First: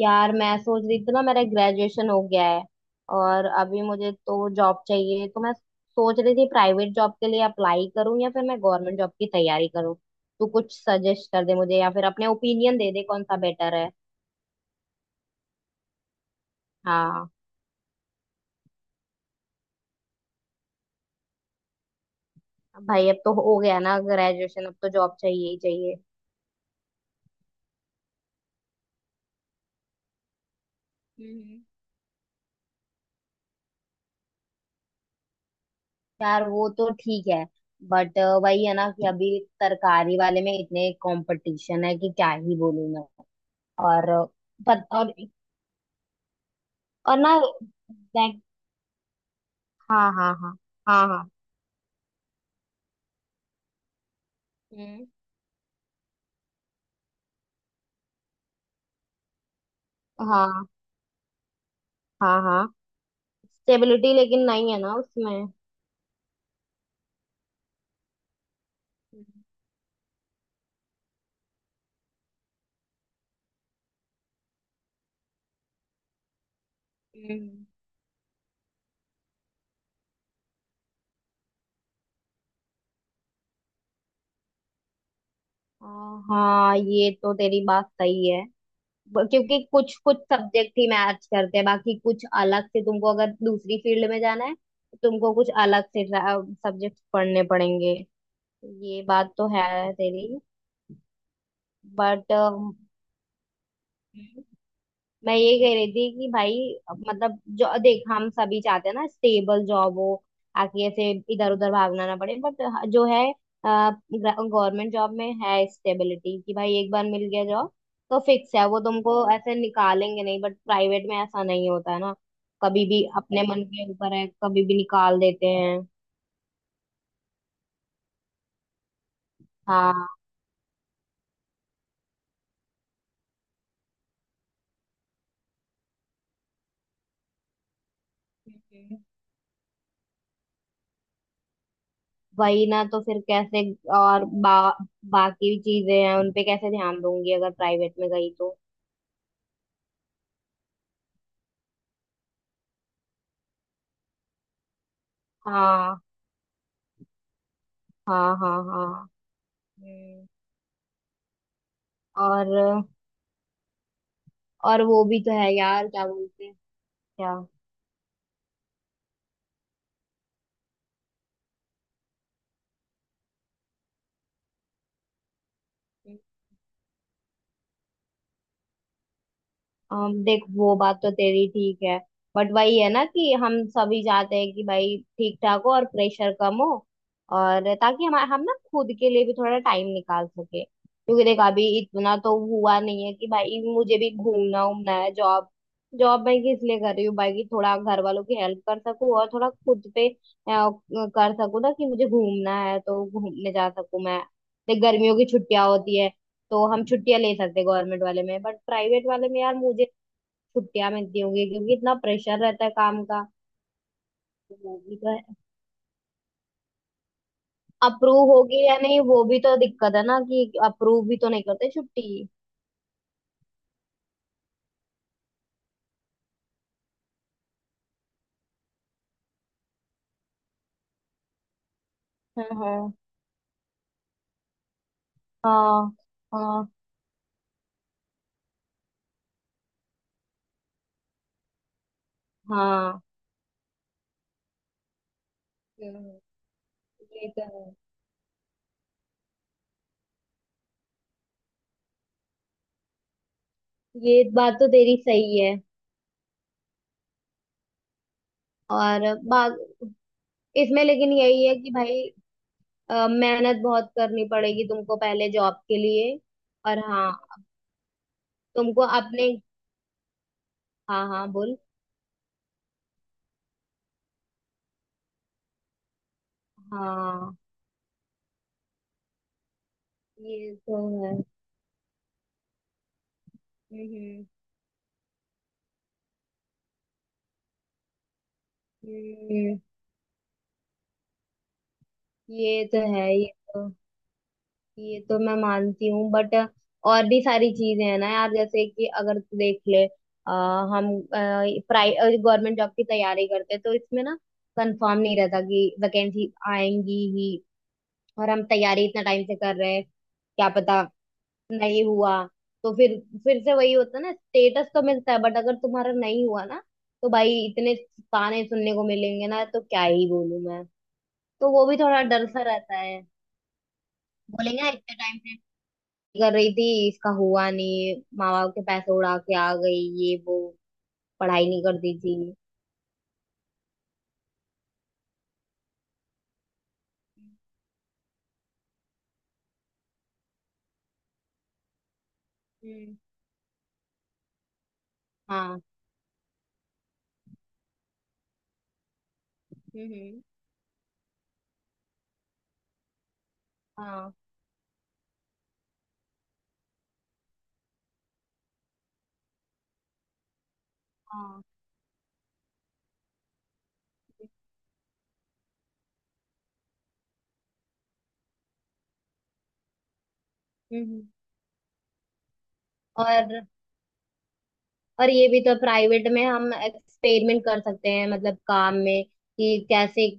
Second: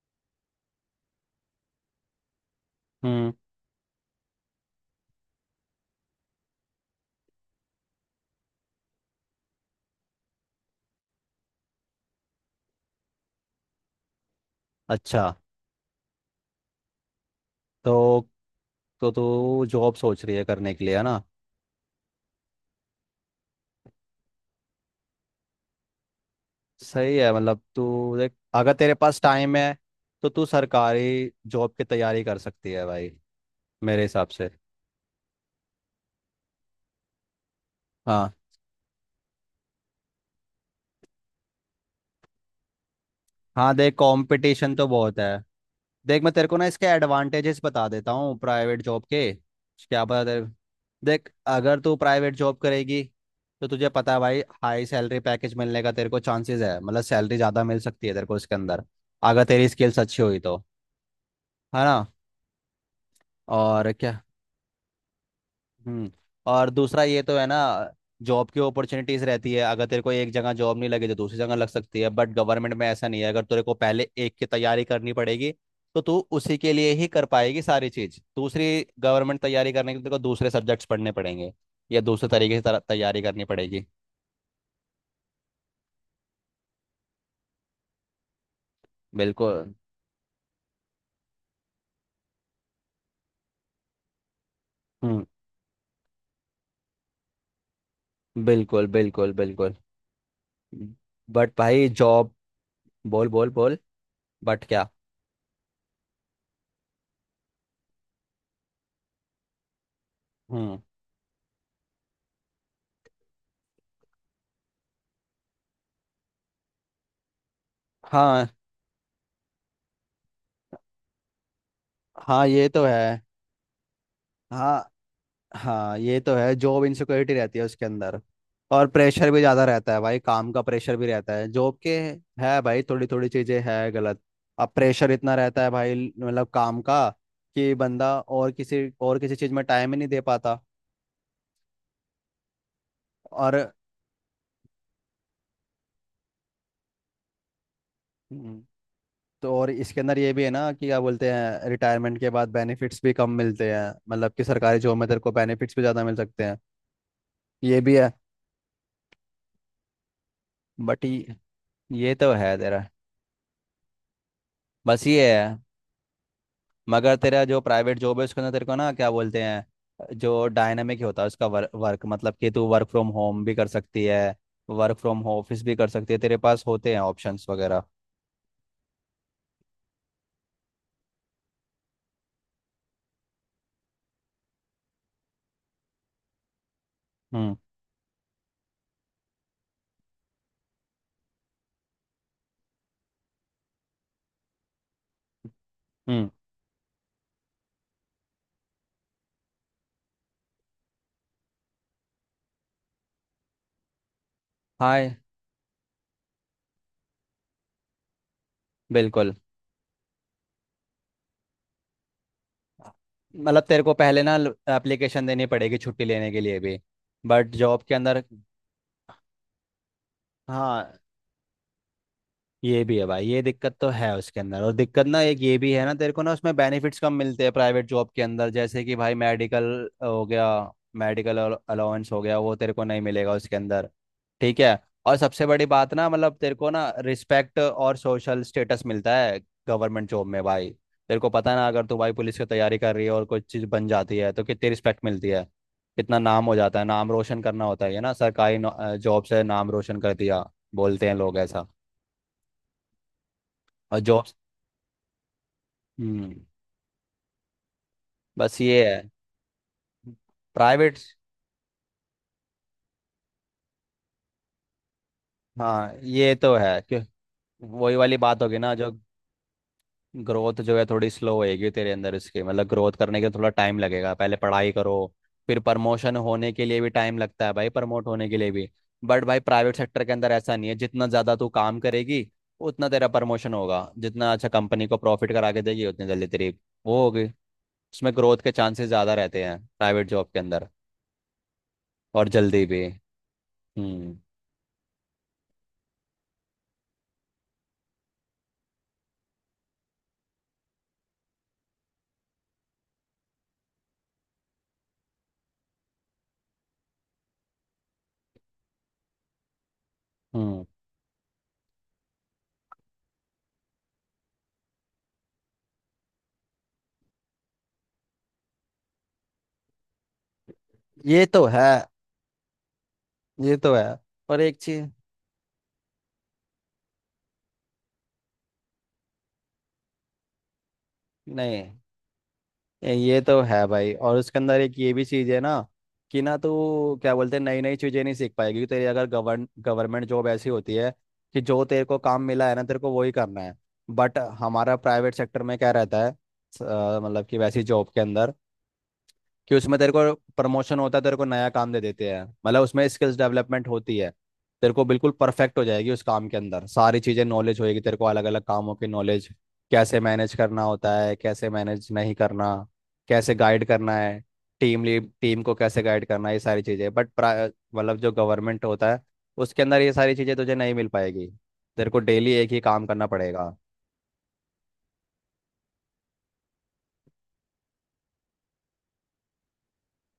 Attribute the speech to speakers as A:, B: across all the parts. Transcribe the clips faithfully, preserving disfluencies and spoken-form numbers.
A: यार मैं सोच रही थी ना मेरा ग्रेजुएशन हो गया है।
B: हम्म।
A: और अभी मुझे तो जॉब चाहिए, तो मैं सोच रही थी प्राइवेट जॉब के लिए अप्लाई करूं या फिर मैं गवर्नमेंट जॉब की तैयारी करूं। तू कुछ सजेस्ट कर दे मुझे या फिर अपने ओपिनियन दे दे कौन सा बेटर है।
B: अच्छा।
A: हाँ।
B: तो तो तू जॉब सोच रही है करने के लिए है ना।
A: भाई अब तो हो गया ना ग्रेजुएशन, अब तो जॉब चाहिए ही चाहिए।
B: सही है। मतलब तू देख, अगर तेरे पास टाइम है तो तू सरकारी
A: हम्म।
B: जॉब की तैयारी कर सकती है भाई, मेरे हिसाब से।
A: यार वो तो ठीक है, बट
B: हाँ
A: वही है ना कि अभी सरकारी वाले में इतने कंपटीशन है कि क्या ही बोलूं मैं।
B: हाँ, देख
A: और
B: कंपटीशन
A: पत,
B: तो
A: और
B: बहुत है। देख मैं तेरे को ना इसके
A: और ना
B: एडवांटेजेस बता देता हूँ
A: like।
B: प्राइवेट जॉब के। क्या
A: हाँ
B: पता
A: हाँ
B: तेरे।
A: हाँ। हाँ हाँ।
B: देख अगर तू प्राइवेट जॉब करेगी तो तुझे पता है भाई, हाई
A: हम्म।
B: सैलरी पैकेज मिलने का तेरे को चांसेस है, मतलब सैलरी ज़्यादा मिल सकती है तेरे को इसके अंदर, अगर तेरी स्किल्स अच्छी हुई तो।
A: हाँ
B: है ना।
A: हाँ। हाँ
B: और
A: स्टेबिलिटी
B: क्या।
A: लेकिन नहीं है ना उसमें।
B: हम्म। और दूसरा ये तो है ना, जॉब की अपॉर्चुनिटीज रहती है। अगर तेरे को एक जगह जॉब नहीं लगी तो दूसरी जगह लग सकती है, बट गवर्नमेंट में ऐसा नहीं है। अगर तेरे को पहले एक की तैयारी करनी पड़ेगी तो तू उसी के लिए ही कर पाएगी
A: हम्म।
B: सारी चीज़। दूसरी गवर्नमेंट तैयारी करने के लिए तेरे को दूसरे सब्जेक्ट्स पढ़ने पड़ेंगे, या दूसरे तरीके से तर- तैयारी करनी पड़ेगी।
A: आ, हाँ ये तो तेरी बात सही है। ब- क्योंकि
B: बिल्कुल।
A: कुछ कुछ सब्जेक्ट ही मैच करते हैं, बाकी कुछ अलग से तुमको अगर दूसरी फील्ड में जाना है तो
B: हम्म।
A: तुमको कुछ अलग से सब्जेक्ट पढ़ने पड़ेंगे।
B: बिल्कुल
A: ये
B: बिल्कुल
A: बात तो
B: बिल्कुल।
A: है तेरी।
B: बट भाई जॉब।
A: बट
B: बोल बोल बोल। बट क्या।
A: मैं ये कह रही थी कि भाई, मतलब जो देख हम सभी चाहते हैं ना स्टेबल जॉब हो,
B: हम्म।
A: ताकि ऐसे इधर उधर भागना ना पड़े। बट जो है गवर्नमेंट जॉब में है स्टेबिलिटी कि भाई एक बार मिल गया जॉब तो
B: हाँ
A: फिक्स है, वो तुमको ऐसे निकालेंगे नहीं, बट प्राइवेट में ऐसा नहीं होता है ना।
B: हाँ, ये तो
A: कभी भी
B: है।
A: अपने मन के ऊपर है, कभी भी
B: हाँ
A: निकाल देते हैं।
B: हाँ, ये तो है। जॉब इनसिक्योरिटी रहती है उसके अंदर, और प्रेशर भी ज़्यादा रहता है
A: हाँ।
B: भाई, काम का प्रेशर भी रहता है जॉब के। है भाई, थोड़ी थोड़ी चीज़ें है गलत। अब प्रेशर इतना रहता है भाई, मतलब काम का, कि बंदा और किसी
A: हम्म।
B: और किसी चीज़ में टाइम ही नहीं दे पाता।
A: वही ना, तो फिर
B: और
A: कैसे और बा, बाकी चीजें हैं उनपे कैसे ध्यान दूंगी अगर प्राइवेट में गई तो।
B: हम्म, तो और इसके अंदर ये भी है ना कि क्या बोलते हैं, रिटायरमेंट के बाद बेनिफिट्स भी कम मिलते हैं। मतलब कि सरकारी जॉब में तेरे को बेनिफिट्स भी
A: हाँ
B: ज़्यादा मिल सकते हैं। ये भी है।
A: हाँ। हाँ हाँ। हम्म।
B: बट ये ये तो है
A: और
B: तेरा।
A: और वो
B: बस ये
A: भी तो है
B: है।
A: यार क्या बोलते हैं।
B: मगर
A: क्या
B: तेरा जो प्राइवेट जॉब है उसके अंदर तेरे को ना, क्या बोलते हैं, जो डायनामिक होता है उसका वर्क वर्क, मतलब कि तू वर्क फ्रॉम होम भी कर सकती है, वर्क फ्रॉम ऑफिस भी कर सकती है। तेरे पास होते हैं ऑप्शंस वगैरह।
A: अम, देख वो बात तो तेरी ठीक है, बट वही है ना कि हम सभी चाहते हैं कि भाई ठीक ठाक हो और प्रेशर कम हो,
B: हम्म।
A: और ताकि हम हम ना खुद के लिए भी थोड़ा टाइम निकाल सके, क्योंकि देख अभी इतना तो हुआ नहीं है कि भाई मुझे भी घूमना उमना है। जॉब, जॉब
B: हम्म।
A: मैं किस लिए कर रही हूँ भाई, कि थोड़ा घर वालों की हेल्प कर सकूँ और थोड़ा खुद पे अ, कर सकूँ, ना कि मुझे घूमना है तो घूमने जा सकूँ मैं। देख
B: हाय।
A: गर्मियों की छुट्टियां होती है, तो हम छुट्टियां ले सकते गवर्नमेंट वाले में, बट प्राइवेट वाले
B: बिल्कुल।
A: में यार मुझे छुट्टियां मिलती होंगी क्योंकि इतना प्रेशर रहता है काम का।
B: मतलब तेरे को पहले ना
A: वो भी तो
B: एप्लीकेशन
A: है।
B: देनी पड़ेगी छुट्टी लेने के लिए भी, बट जॉब के अंदर।
A: अप्रूव होगी या नहीं, वो भी तो दिक्कत है ना, कि
B: हाँ,
A: अप्रूव भी तो नहीं करते छुट्टी।
B: ये भी है भाई, ये दिक्कत तो है उसके अंदर। और दिक्कत ना एक ये भी है ना, तेरे को ना उसमें बेनिफिट्स कम मिलते हैं प्राइवेट जॉब के अंदर, जैसे कि भाई मेडिकल हो गया, मेडिकल अलाउंस हो गया,
A: हाँ
B: वो तेरे को
A: हाँ।
B: नहीं मिलेगा उसके अंदर। ठीक है। और सबसे बड़ी
A: हाँ
B: बात ना, मतलब तेरे
A: हाँ।
B: को ना रिस्पेक्ट और सोशल स्टेटस मिलता है गवर्नमेंट जॉब में भाई। तेरे को पता है ना, अगर तू भाई पुलिस की तैयारी कर
A: हाँ
B: रही है और कोई चीज़ बन जाती है तो कितनी रिस्पेक्ट मिलती है,
A: हम्म।
B: कितना नाम हो जाता है। नाम
A: ये तो
B: रोशन करना
A: है
B: होता है ये ना, सरकारी जॉब से नाम रोशन कर दिया, बोलते हैं लोग ऐसा। और
A: ये।
B: जॉब।
A: बात तो तेरी सही है।
B: हम्म। बस ये है।
A: और बात इसमें
B: प्राइवेट।
A: लेकिन यही है कि भाई, अ, मेहनत बहुत करनी पड़ेगी तुमको पहले जॉब के
B: हाँ
A: लिए।
B: ये तो
A: और
B: है कि
A: हाँ,
B: वही वाली बात होगी ना,
A: तुमको
B: जो
A: अपने।
B: ग्रोथ जो है
A: हाँ
B: थोड़ी
A: हाँ
B: स्लो
A: बोल।
B: होएगी तेरे अंदर इसके, मतलब ग्रोथ करने के लिए थोड़ा टाइम लगेगा, पहले पढ़ाई करो, फिर प्रमोशन होने के लिए भी टाइम
A: हाँ
B: लगता है भाई, प्रमोट होने के लिए भी। बट भाई प्राइवेट सेक्टर के अंदर
A: ये
B: ऐसा नहीं है,
A: तो
B: जितना
A: है।
B: ज़्यादा तू काम करेगी उतना तेरा प्रमोशन होगा।
A: हम्म
B: जितना अच्छा कंपनी को प्रॉफिट करा के देगी उतनी जल्दी तेरी वो होगी। उसमें ग्रोथ के चांसेस ज़्यादा
A: हम्म
B: रहते हैं
A: हम्म।
B: प्राइवेट जॉब के अंदर, और जल्दी
A: ये तो
B: भी।
A: है ये तो।
B: हम्म
A: ये तो मैं मानती हूँ बट और भी सारी चीजें हैं ना यार, जैसे कि अगर तू देख ले अ, हम प्राइवेट गवर्नमेंट जॉब की तैयारी करते हैं तो इसमें ना कंफर्म नहीं रहता कि वैकेंसी आएंगी ही, और हम तैयारी इतना टाइम से कर रहे हैं, क्या
B: हम्म।
A: पता नहीं हुआ, तो फिर फिर से वही होता है ना, स्टेटस तो मिलता है बट अगर तुम्हारा नहीं हुआ ना तो भाई इतने ताने सुनने को मिलेंगे ना, तो क्या ही बोलूं मैं,
B: ये तो
A: तो वो
B: है।
A: भी थोड़ा डर सा रहता है।
B: ये तो है। पर एक
A: बोलेंगे ना
B: चीज।
A: इतने टाइम से कर रही थी, इसका हुआ नहीं, माँ बाप के पैसे उड़ा के आ गई, ये वो पढ़ाई नहीं
B: नहीं।
A: करती थी।
B: ये तो है भाई। और उसके अंदर एक ये भी चीज है ना, कि ना तू, क्या बोलते हैं, नई नई चीजें नहीं सीख पाएगी। क्योंकि तेरी अगर गवर्न गवर्नमेंट जॉब ऐसी होती है कि जो तेरे को काम मिला है ना, तेरे को
A: हम्म।
B: वही करना है। बट हमारा प्राइवेट सेक्टर में
A: हाँ
B: क्या रहता है, स- अ, मतलब कि वैसी जॉब के अंदर, कि उसमें तेरे को
A: हम्म।
B: प्रमोशन होता है, तेरे को नया काम दे देते हैं, मतलब उसमें स्किल्स डेवलपमेंट होती है।
A: हाँ
B: तेरे को बिल्कुल परफेक्ट हो जाएगी उस काम के अंदर सारी चीज़ें, नॉलेज होएगी तेरे को अलग अलग कामों की नॉलेज, कैसे मैनेज करना होता है,
A: हाँ।
B: कैसे मैनेज नहीं करना, कैसे गाइड करना है, टीम लीड, टीम को कैसे गाइड करना है, ये सारी चीज़ें। बट मतलब जो गवर्नमेंट होता है उसके अंदर ये सारी चीज़ें तुझे नहीं मिल
A: हम्म।
B: पाएगी। तेरे को डेली एक ही काम करना
A: और
B: पड़ेगा।
A: और ये भी तो प्राइवेट में हम एक्सपेरिमेंट कर सकते हैं, मतलब काम में कि कैसे अ,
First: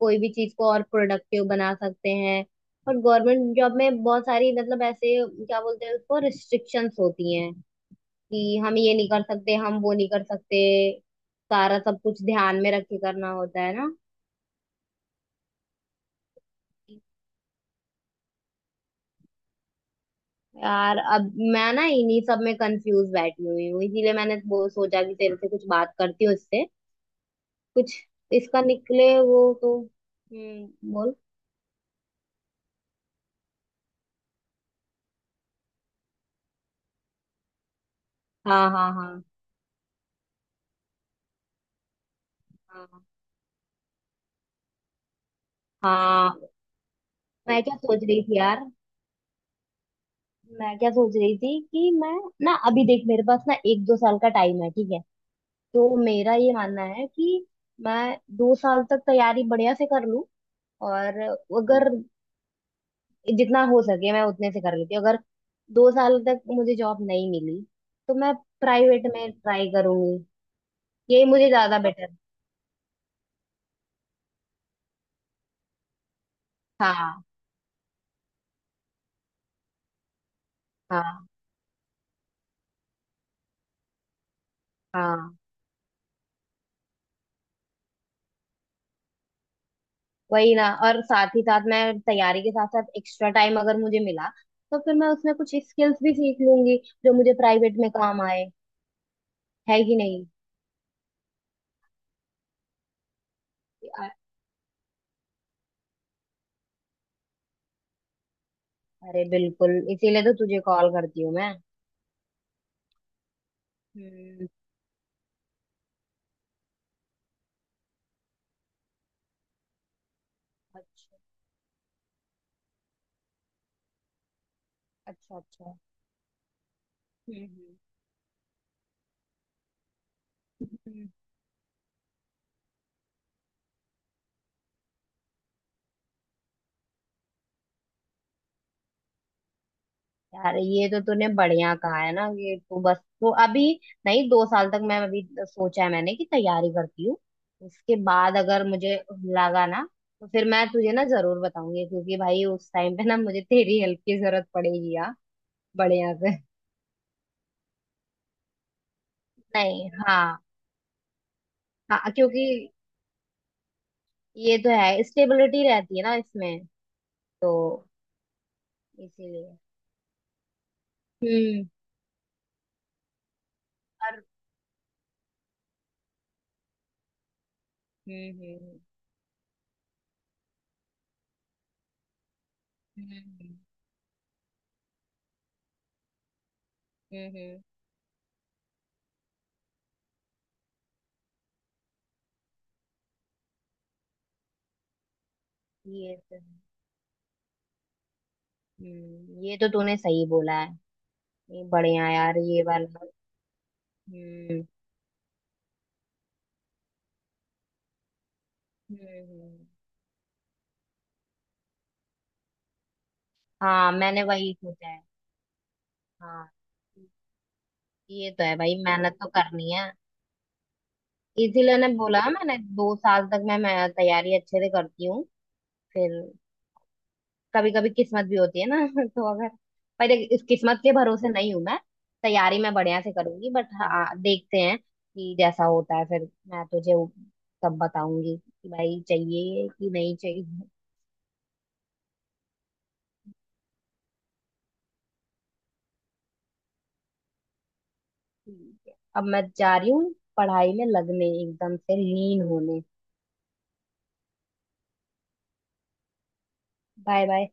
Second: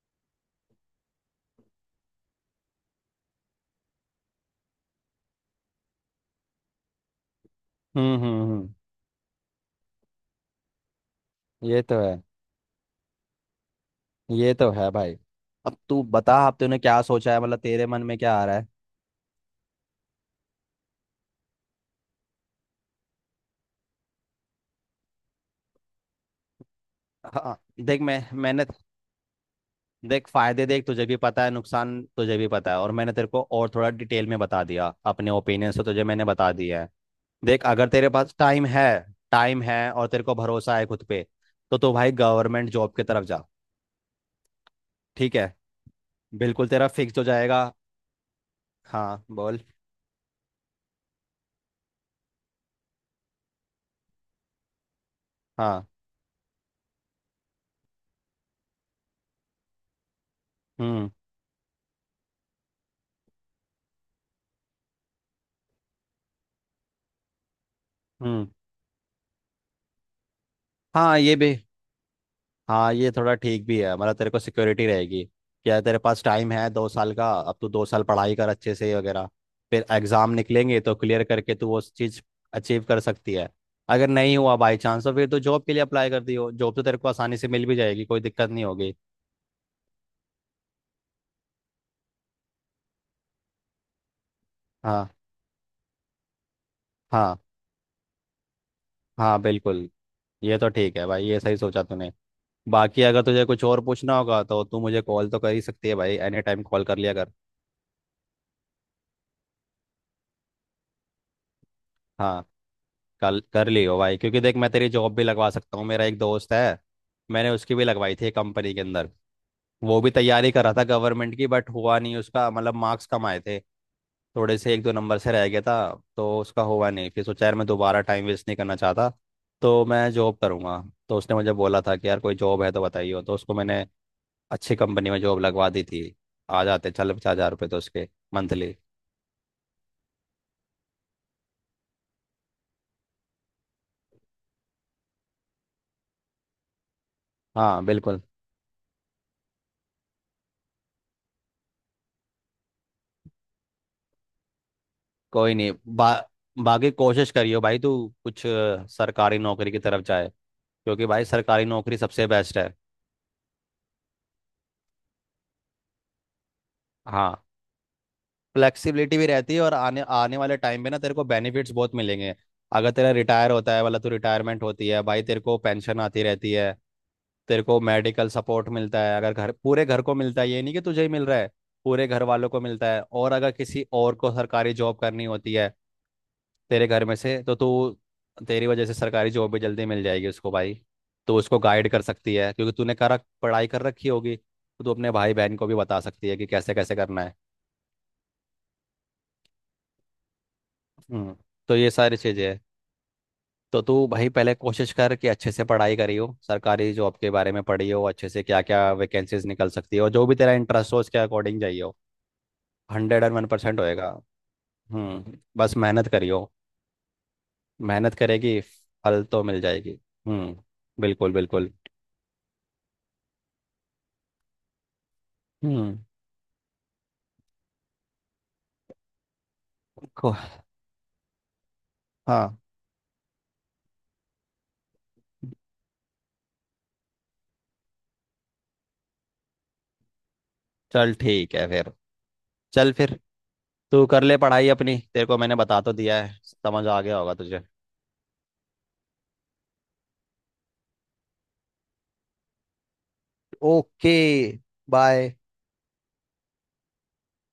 A: कोई भी चीज को और प्रोडक्टिव बना सकते हैं। और गवर्नमेंट जॉब में बहुत सारी, मतलब ऐसे क्या बोलते हैं उसको, रिस्ट्रिक्शंस होती हैं
B: हम्म हम्म
A: कि
B: हम्म।
A: हम ये नहीं कर सकते, हम वो नहीं कर सकते, सारा
B: ये तो
A: सब
B: है।
A: कुछ ध्यान में रख के करना होता है ना।
B: ये तो है भाई। अब तू बता, अब तूने क्या सोचा है, मतलब तेरे मन में क्या आ रहा है।
A: यार अब मैं ना इन्हीं सब में कंफ्यूज बैठी हुई हूँ, इसीलिए मैंने वो सोचा कि तेरे से कुछ बात करती हूँ, इससे
B: हाँ।
A: कुछ
B: देख मैं
A: इसका
B: मैंने
A: निकले वो तो।
B: देख फायदे देख,
A: हम्म
B: तुझे
A: बोल।
B: भी पता है नुकसान तुझे भी पता है, और मैंने तेरे को और थोड़ा डिटेल में बता दिया अपने ओपिनियन से, तुझे मैंने बता दिया है। देख अगर तेरे पास टाइम
A: हाँ
B: है,
A: हाँ हाँ।
B: टाइम है और तेरे को भरोसा है खुद पे, तो तू भाई गवर्नमेंट जॉब की
A: हाँ
B: तरफ जा। ठीक है,
A: हाँ।
B: बिल्कुल तेरा फिक्स हो
A: मैं
B: जाएगा।
A: क्या सोच रही थी यार,
B: हाँ बोल।
A: मैं क्या सोच रही थी कि मैं ना अभी देख मेरे पास ना एक दो साल का टाइम है, ठीक है।
B: हाँ।
A: तो मेरा ये मानना है कि मैं दो साल तक तैयारी बढ़िया से कर लूं,
B: हम्म।
A: और अगर जितना हो सके मैं उतने से कर लेती हूँ। अगर दो साल तक मुझे जॉब नहीं मिली तो मैं
B: हम्म।
A: प्राइवेट में ट्राई करूंगी।
B: हाँ,
A: ये
B: ये
A: मुझे
B: भी।
A: ज्यादा बेटर।
B: हाँ, ये थोड़ा ठीक भी है, मतलब तेरे को सिक्योरिटी रहेगी। क्या तेरे पास टाइम है दो साल
A: हाँ
B: का अब तू दो साल पढ़ाई कर अच्छे से वगैरह, फिर एग्जाम निकलेंगे तो क्लियर
A: हाँ
B: करके तू वो चीज़ अचीव कर सकती है। अगर नहीं हुआ बाई चांस तो फिर
A: हाँ।
B: तो जॉब के लिए अप्लाई कर दियो, जॉब तो तेरे को आसानी से मिल भी जाएगी, कोई दिक्कत नहीं होगी।
A: वही ना, और साथ ही साथ मैं तैयारी के साथ साथ एक्स्ट्रा टाइम अगर मुझे मिला तो फिर
B: हाँ
A: मैं उसमें कुछ स्किल्स भी सीख लूंगी जो मुझे
B: हाँ
A: प्राइवेट में काम आए।
B: हाँ
A: है
B: बिल्कुल।
A: कि नहीं।
B: ये तो ठीक है भाई, ये सही सोचा तूने। बाकी अगर तुझे कुछ और
A: अ-
B: पूछना होगा तो तू मुझे कॉल तो कर ही सकती है भाई, एनी टाइम कॉल कर लिया कर।
A: अरे बिल्कुल, इसीलिए तो तुझे कॉल करती हूँ मैं।
B: हाँ, कल कर लियो भाई, क्योंकि
A: हम्म।
B: देख मैं तेरी जॉब भी लगवा सकता हूँ। मेरा एक दोस्त है, मैंने उसकी भी लगवाई थी कंपनी के अंदर। वो भी तैयारी कर रहा था
A: अच्छा
B: गवर्नमेंट की, बट हुआ नहीं उसका, मतलब मार्क्स कम आए थे, थोड़े से एक दो नंबर से
A: अच्छा
B: रह गया था।
A: अच्छा।
B: तो उसका हुआ नहीं, फिर सोचा यार मैं
A: हम्म
B: दोबारा टाइम वेस्ट नहीं करना चाहता, तो मैं जॉब करूँगा।
A: हम्म।
B: तो उसने मुझे बोला था कि यार कोई जॉब है तो बताइए, तो उसको मैंने अच्छी कंपनी में जॉब लगवा दी थी। आ जाते चल पचास हज़ार रुपये तो उसके, मंथली।
A: यार ये तो तूने बढ़िया कहा है ना कि तू बस तू अभी। नहीं, दो साल तक मैं अभी सोचा है मैंने कि तैयारी करती हूँ,
B: हाँ
A: उसके
B: बिल्कुल।
A: बाद अगर मुझे लगा ना तो फिर मैं तुझे ना जरूर बताऊंगी, क्योंकि भाई उस टाइम पे ना मुझे तेरी हेल्प की जरूरत पड़ेगी यार।
B: कोई नहीं
A: बढ़िया
B: बा,
A: से।
B: बाकी कोशिश करियो भाई, तू कुछ अ, सरकारी नौकरी की
A: नहीं
B: तरफ जाए,
A: हाँ।
B: क्योंकि भाई सरकारी नौकरी
A: हाँ
B: सबसे
A: क्योंकि
B: बेस्ट है।
A: ये तो है, स्टेबिलिटी रहती है ना इसमें,
B: हाँ।
A: तो
B: फ्लेक्सिबिलिटी भी रहती
A: इसीलिए।
B: है, और आने आने वाले टाइम पे ना तेरे को
A: हम्म।
B: बेनिफिट्स बहुत मिलेंगे। अगर तेरा रिटायर होता है वाला तो
A: और।
B: रिटायरमेंट होती है भाई, तेरे को पेंशन आती रहती है, तेरे को मेडिकल
A: हम्म
B: सपोर्ट
A: हम्म
B: मिलता है, अगर घर, पूरे घर को मिलता है, ये नहीं कि तुझे ही मिल रहा है, पूरे घर वालों को मिलता है।
A: हम्म।
B: और अगर
A: हम्म।
B: किसी और को सरकारी जॉब करनी होती है तेरे घर में
A: हम्म, हम्म,
B: से, तो
A: हम्म।
B: तू, तेरी वजह से सरकारी जॉब भी जल्दी मिल जाएगी उसको भाई। तो उसको गाइड कर सकती है, क्योंकि तूने करा पढ़ाई कर रखी होगी तो तू अपने भाई बहन को भी बता
A: ये
B: सकती है
A: तो
B: कि
A: है।
B: कैसे कैसे करना है।
A: हम्म ये तो तूने सही बोला है।
B: हम्म।
A: ये
B: तो ये
A: बढ़िया
B: सारी
A: यार
B: चीज़ें हैं।
A: ये वाला।
B: तो तू भाई पहले
A: हम्म
B: कोशिश कर कि अच्छे से पढ़ाई करी हो सरकारी जॉब के बारे में, पढ़ी हो अच्छे से क्या क्या
A: हम्म
B: वैकेंसीज
A: हम्म।
B: निकल सकती है, और जो भी तेरा इंटरेस्ट हो उसके अकॉर्डिंग जाइए हो। हंड्रेड एंड वन परसेंट
A: हाँ
B: होएगा।
A: मैंने वही सोचा है।
B: हम्म, बस मेहनत करियो।
A: हाँ।
B: मेहनत
A: ये तो है
B: करेगी,
A: भाई, मेहनत
B: फल
A: तो
B: तो मिल
A: करनी है।
B: जाएगी। हम्म। बिल्कुल बिल्कुल।
A: इसीलिए ने बोला है मैंने दो साल तक मैं, मैं तैयारी अच्छे से करती हूँ,
B: हम्म।
A: फिर कभी कभी किस्मत भी होती है ना तो अगर, पर देख,
B: को-
A: इस किस्मत के भरोसे नहीं हूँ मैं।
B: हाँ।
A: तैयारी मैं बढ़िया से करूंगी, बट हाँ देखते हैं कि जैसा होता है फिर मैं तुझे वो तब बताऊंगी कि भाई चाहिए कि नहीं चाहिए।
B: चल ठीक है फिर। चल फिर तू कर ले पढ़ाई अपनी। तेरे को मैंने बता तो दिया है, समझ आ गया होगा तुझे।
A: ठीक है, अब मैं जा रही हूँ पढ़ाई में लगने, एकदम से लीन होने।
B: ओके। बाय।
A: Bye bye.